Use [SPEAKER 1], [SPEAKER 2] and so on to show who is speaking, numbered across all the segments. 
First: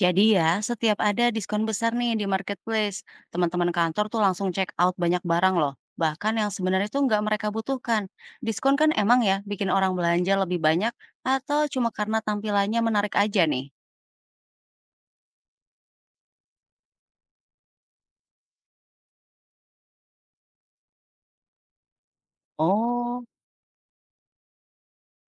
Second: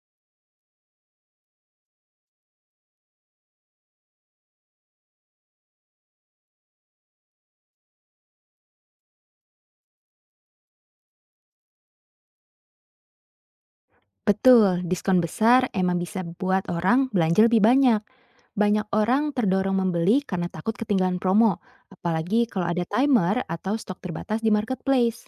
[SPEAKER 1] Jadi ya, setiap ada diskon besar nih di marketplace, teman-teman kantor tuh langsung check out banyak barang loh. Bahkan yang sebenarnya tuh nggak mereka butuhkan. Diskon kan emang ya bikin orang belanja lebih banyak atau cuma karena tampilannya menarik aja nih?
[SPEAKER 2] Betul, diskon besar emang bisa buat orang belanja lebih banyak. Banyak orang terdorong membeli karena takut ketinggalan promo, apalagi kalau ada
[SPEAKER 1] Oh,
[SPEAKER 2] timer atau stok terbatas di marketplace.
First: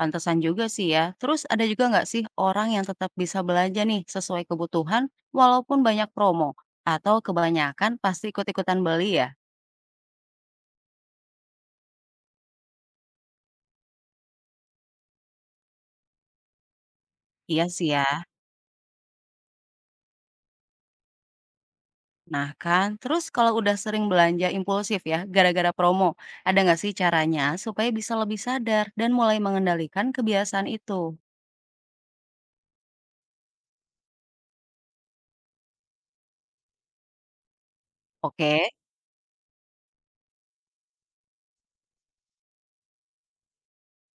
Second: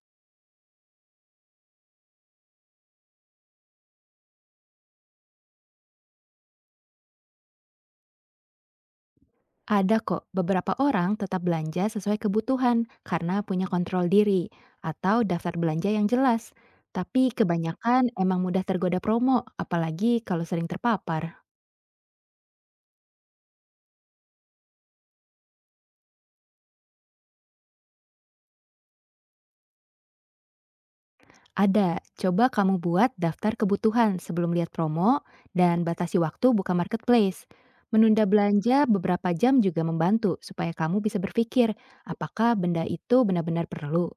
[SPEAKER 1] pantesan juga sih ya. Terus ada juga nggak sih orang yang tetap bisa belanja nih sesuai kebutuhan walaupun banyak promo? Atau kebanyakan pasti ikut-ikutan beli ya?
[SPEAKER 2] Ada kok beberapa orang tetap belanja sesuai kebutuhan karena punya kontrol diri atau daftar belanja yang jelas. Tapi
[SPEAKER 1] Iya sih ya.
[SPEAKER 2] kebanyakan emang mudah tergoda promo, apalagi kalau sering terpapar.
[SPEAKER 1] Nah kan, terus kalau udah sering belanja impulsif ya, gara-gara promo, ada nggak sih caranya supaya bisa lebih sadar dan mulai mengendalikan kebiasaan itu?
[SPEAKER 2] Ada, coba kamu buat daftar kebutuhan sebelum lihat promo dan batasi waktu buka marketplace. Menunda
[SPEAKER 1] Oke,
[SPEAKER 2] belanja beberapa jam juga membantu supaya kamu bisa berpikir apakah benda itu benar-benar perlu.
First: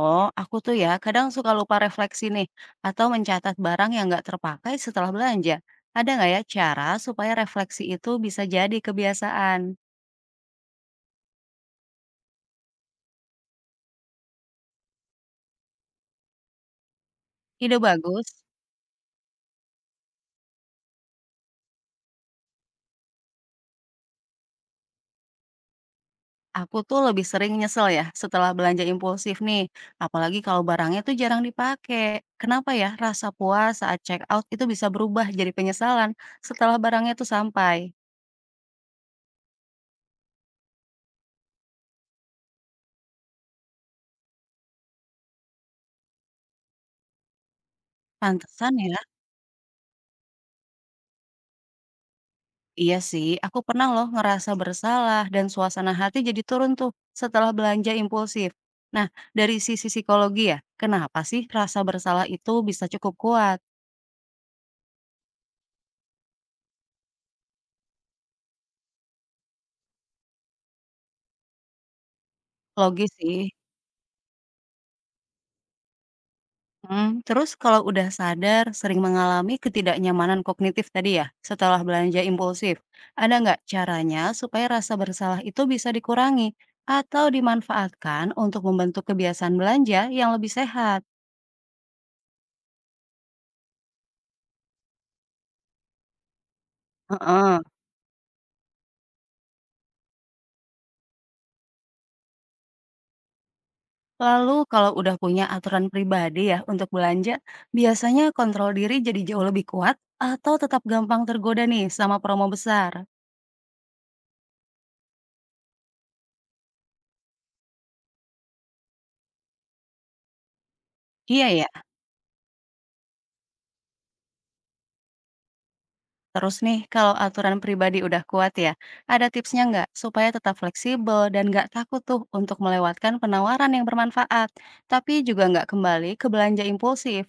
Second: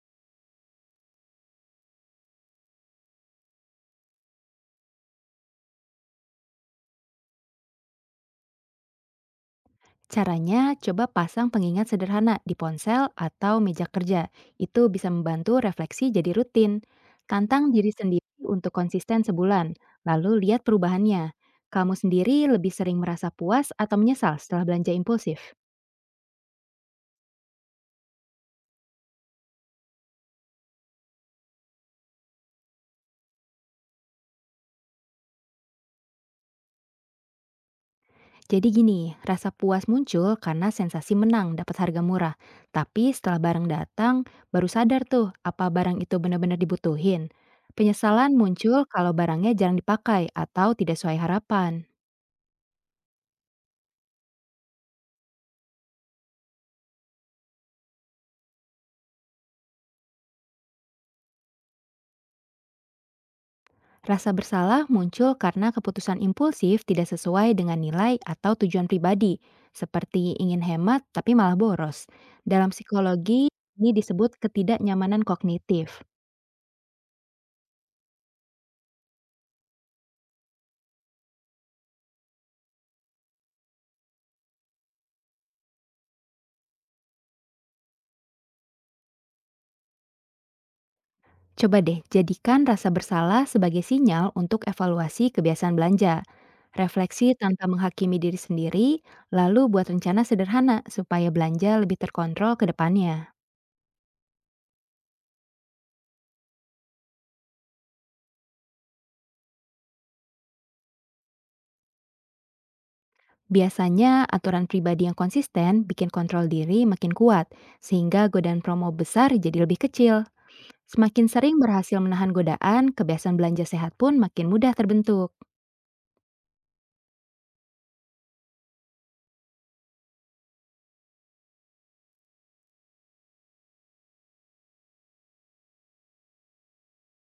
[SPEAKER 1] oh aku tuh ya kadang suka lupa refleksi nih, atau mencatat barang yang nggak terpakai setelah belanja. Ada nggak ya cara supaya refleksi itu bisa jadi kebiasaan?
[SPEAKER 2] Caranya, coba pasang pengingat sederhana di ponsel atau meja kerja. Itu bisa membantu refleksi jadi rutin. Tantang
[SPEAKER 1] Ide
[SPEAKER 2] diri
[SPEAKER 1] bagus.
[SPEAKER 2] sendiri untuk konsisten sebulan, lalu lihat perubahannya. Kamu sendiri lebih sering merasa puas atau menyesal setelah belanja impulsif?
[SPEAKER 1] Aku tuh lebih sering nyesel ya setelah belanja impulsif nih, apalagi kalau barangnya tuh jarang dipakai. Kenapa ya rasa puas saat check out itu bisa berubah jadi penyesalan setelah barangnya tuh sampai?
[SPEAKER 2] Jadi gini, rasa puas muncul karena sensasi menang dapat harga murah. Tapi setelah barang datang, baru sadar tuh apa barang itu benar-benar dibutuhin. Penyesalan
[SPEAKER 1] Pantesan
[SPEAKER 2] muncul
[SPEAKER 1] ya,
[SPEAKER 2] kalau barangnya jarang dipakai atau tidak sesuai harapan.
[SPEAKER 1] iya sih, aku pernah loh ngerasa bersalah dan suasana hati jadi turun tuh setelah belanja impulsif. Nah, dari sisi psikologi ya, kenapa sih rasa bersalah itu bisa cukup kuat?
[SPEAKER 2] Rasa bersalah muncul karena keputusan impulsif tidak sesuai dengan nilai atau tujuan pribadi, seperti ingin hemat tapi malah boros. Dalam
[SPEAKER 1] Logis sih.
[SPEAKER 2] psikologi, ini disebut ketidaknyamanan kognitif.
[SPEAKER 1] Terus kalau udah sadar sering mengalami ketidaknyamanan kognitif tadi ya, setelah belanja impulsif, ada nggak caranya supaya rasa bersalah itu bisa dikurangi atau dimanfaatkan untuk membentuk kebiasaan belanja yang lebih sehat?
[SPEAKER 2] Coba deh jadikan rasa bersalah sebagai sinyal untuk evaluasi kebiasaan belanja. Refleksi
[SPEAKER 1] Heeh.
[SPEAKER 2] tanpa menghakimi diri sendiri, lalu buat rencana sederhana supaya belanja lebih terkontrol ke depannya.
[SPEAKER 1] Lalu kalau udah punya aturan pribadi ya untuk belanja, biasanya kontrol diri jadi jauh lebih kuat atau tetap gampang tergoda nih sama promo besar?
[SPEAKER 2] Biasanya, aturan pribadi yang konsisten bikin kontrol diri makin kuat, sehingga godaan promo besar jadi lebih kecil. Semakin
[SPEAKER 1] Iya
[SPEAKER 2] sering
[SPEAKER 1] ya?
[SPEAKER 2] berhasil menahan godaan, kebiasaan belanja sehat pun makin mudah terbentuk.
[SPEAKER 1] Terus nih, kalau aturan pribadi udah kuat ya, ada tipsnya nggak supaya tetap fleksibel dan nggak takut tuh untuk melewatkan penawaran yang bermanfaat, tapi juga nggak kembali ke belanja impulsif?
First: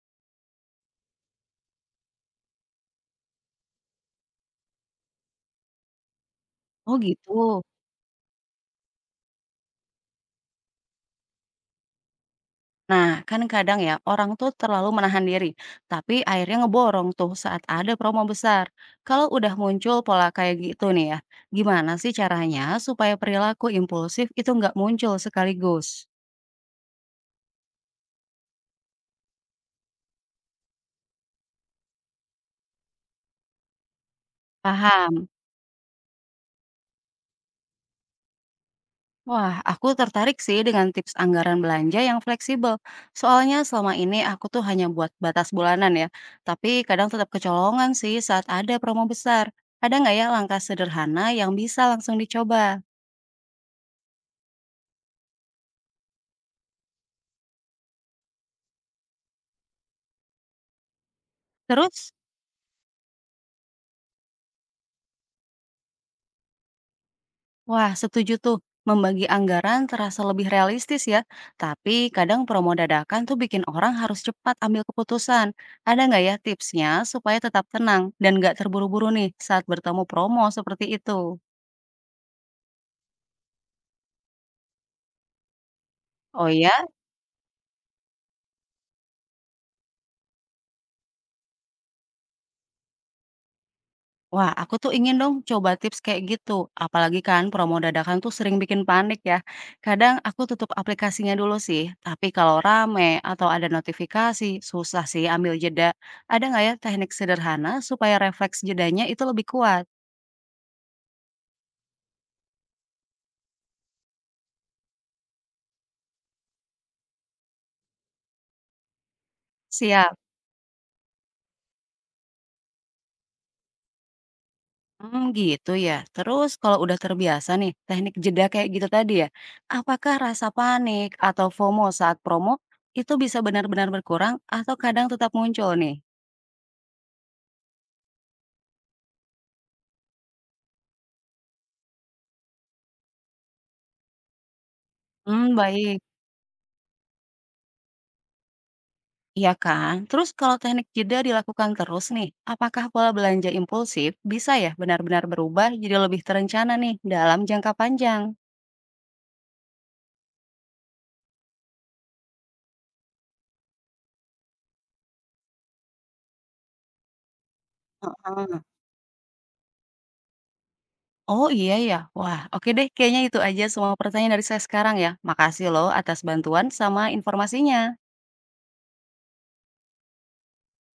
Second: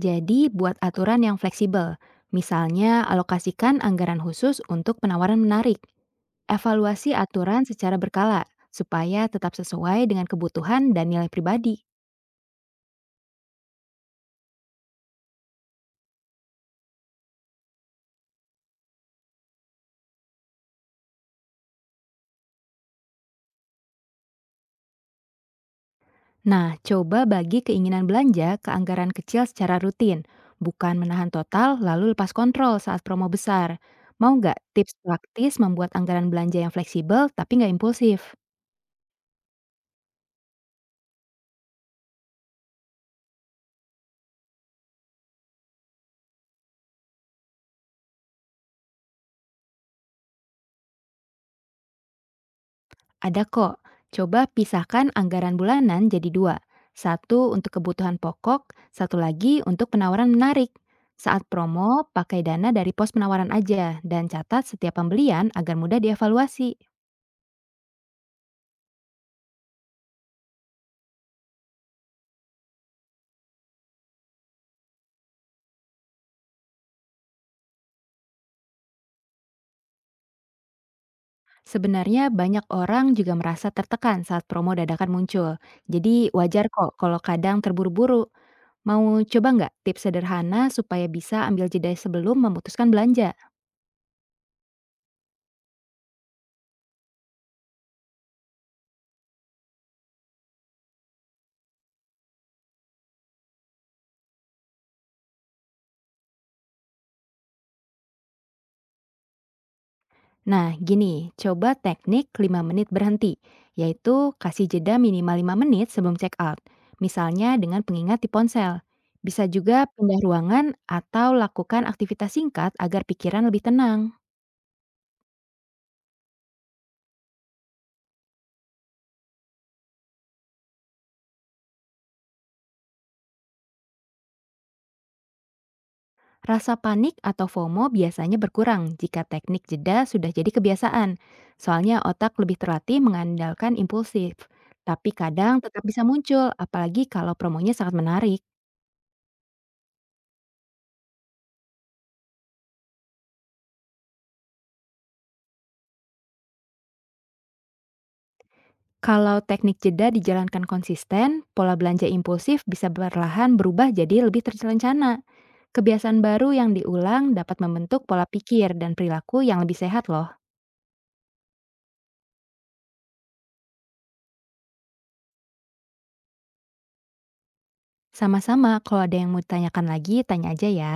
[SPEAKER 2] Jadi, buat aturan yang fleksibel. Misalnya, alokasikan anggaran khusus untuk penawaran menarik.
[SPEAKER 1] Oh
[SPEAKER 2] Evaluasi
[SPEAKER 1] gitu.
[SPEAKER 2] aturan secara berkala supaya tetap sesuai dengan kebutuhan dan nilai pribadi.
[SPEAKER 1] Nah, kan kadang ya orang tuh terlalu menahan diri, tapi akhirnya ngeborong tuh saat ada promo besar. Kalau udah muncul pola kayak gitu nih ya, gimana sih caranya supaya perilaku impulsif itu nggak muncul sekaligus?
[SPEAKER 2] Nah, coba bagi keinginan belanja ke anggaran kecil secara rutin, bukan menahan total lalu lepas kontrol saat promo besar. Mau nggak tips
[SPEAKER 1] Paham?
[SPEAKER 2] praktis membuat anggaran belanja yang fleksibel tapi nggak impulsif?
[SPEAKER 1] Wah, aku tertarik sih dengan tips anggaran belanja yang fleksibel. Soalnya selama ini aku tuh hanya buat batas bulanan ya. Tapi kadang tetap kecolongan sih saat ada promo besar. Ada nggak ya langkah sederhana yang bisa langsung dicoba?
[SPEAKER 2] Ada kok. Coba pisahkan anggaran bulanan jadi dua. Satu untuk kebutuhan pokok, satu lagi untuk penawaran menarik. Saat promo,
[SPEAKER 1] Terus,
[SPEAKER 2] pakai dana dari pos penawaran aja dan catat setiap pembelian agar mudah dievaluasi.
[SPEAKER 1] wah setuju tuh, membagi anggaran terasa lebih realistis ya. Tapi kadang promo dadakan tuh bikin orang harus cepat ambil keputusan. Ada nggak ya tipsnya supaya tetap tenang dan nggak terburu-buru nih saat bertemu promo seperti itu?
[SPEAKER 2] Sebenarnya banyak orang juga merasa tertekan saat promo dadakan muncul. Jadi
[SPEAKER 1] Oh
[SPEAKER 2] wajar
[SPEAKER 1] ya,
[SPEAKER 2] kok kalau kadang terburu-buru. Mau coba nggak tips sederhana supaya bisa ambil jeda sebelum memutuskan belanja?
[SPEAKER 1] wah, aku tuh ingin dong coba tips kayak gitu. Apalagi kan promo dadakan tuh sering bikin panik ya. Kadang aku tutup aplikasinya dulu sih, tapi kalau rame atau ada notifikasi, susah sih ambil jeda. Ada nggak ya teknik sederhana supaya refleks jedanya itu lebih kuat?
[SPEAKER 2] Nah, gini, coba teknik 5 menit berhenti, yaitu kasih jeda minimal 5 menit sebelum check out, misalnya dengan pengingat di ponsel. Bisa juga
[SPEAKER 1] Siap.
[SPEAKER 2] pindah ruangan atau lakukan aktivitas singkat agar pikiran lebih tenang.
[SPEAKER 1] Hmm, gitu ya. Terus kalau udah terbiasa nih teknik jeda kayak gitu tadi ya, apakah rasa panik atau FOMO saat promo itu bisa benar-benar berkurang atau kadang tetap muncul nih?
[SPEAKER 2] Rasa panik atau FOMO biasanya berkurang jika teknik jeda sudah jadi kebiasaan. Soalnya otak lebih terlatih mengandalkan impulsif. Tapi
[SPEAKER 1] Hmm,
[SPEAKER 2] kadang tetap
[SPEAKER 1] baik.
[SPEAKER 2] bisa muncul, apalagi kalau promonya sangat menarik.
[SPEAKER 1] Iya kan? Terus kalau teknik jeda dilakukan terus nih, apakah pola belanja impulsif bisa ya benar-benar berubah jadi lebih terencana nih dalam jangka panjang?
[SPEAKER 2] Kalau teknik jeda dijalankan konsisten, pola belanja impulsif bisa perlahan berubah jadi lebih terencana. Kebiasaan baru yang diulang dapat membentuk pola
[SPEAKER 1] Heeh.
[SPEAKER 2] pikir dan perilaku yang lebih sehat loh.
[SPEAKER 1] Oh iya ya, wah oke deh kayaknya itu aja semua pertanyaan dari saya sekarang ya. Makasih loh atas bantuan sama informasinya.
[SPEAKER 2] Sama-sama, kalau ada yang mau ditanyakan lagi, tanya aja ya.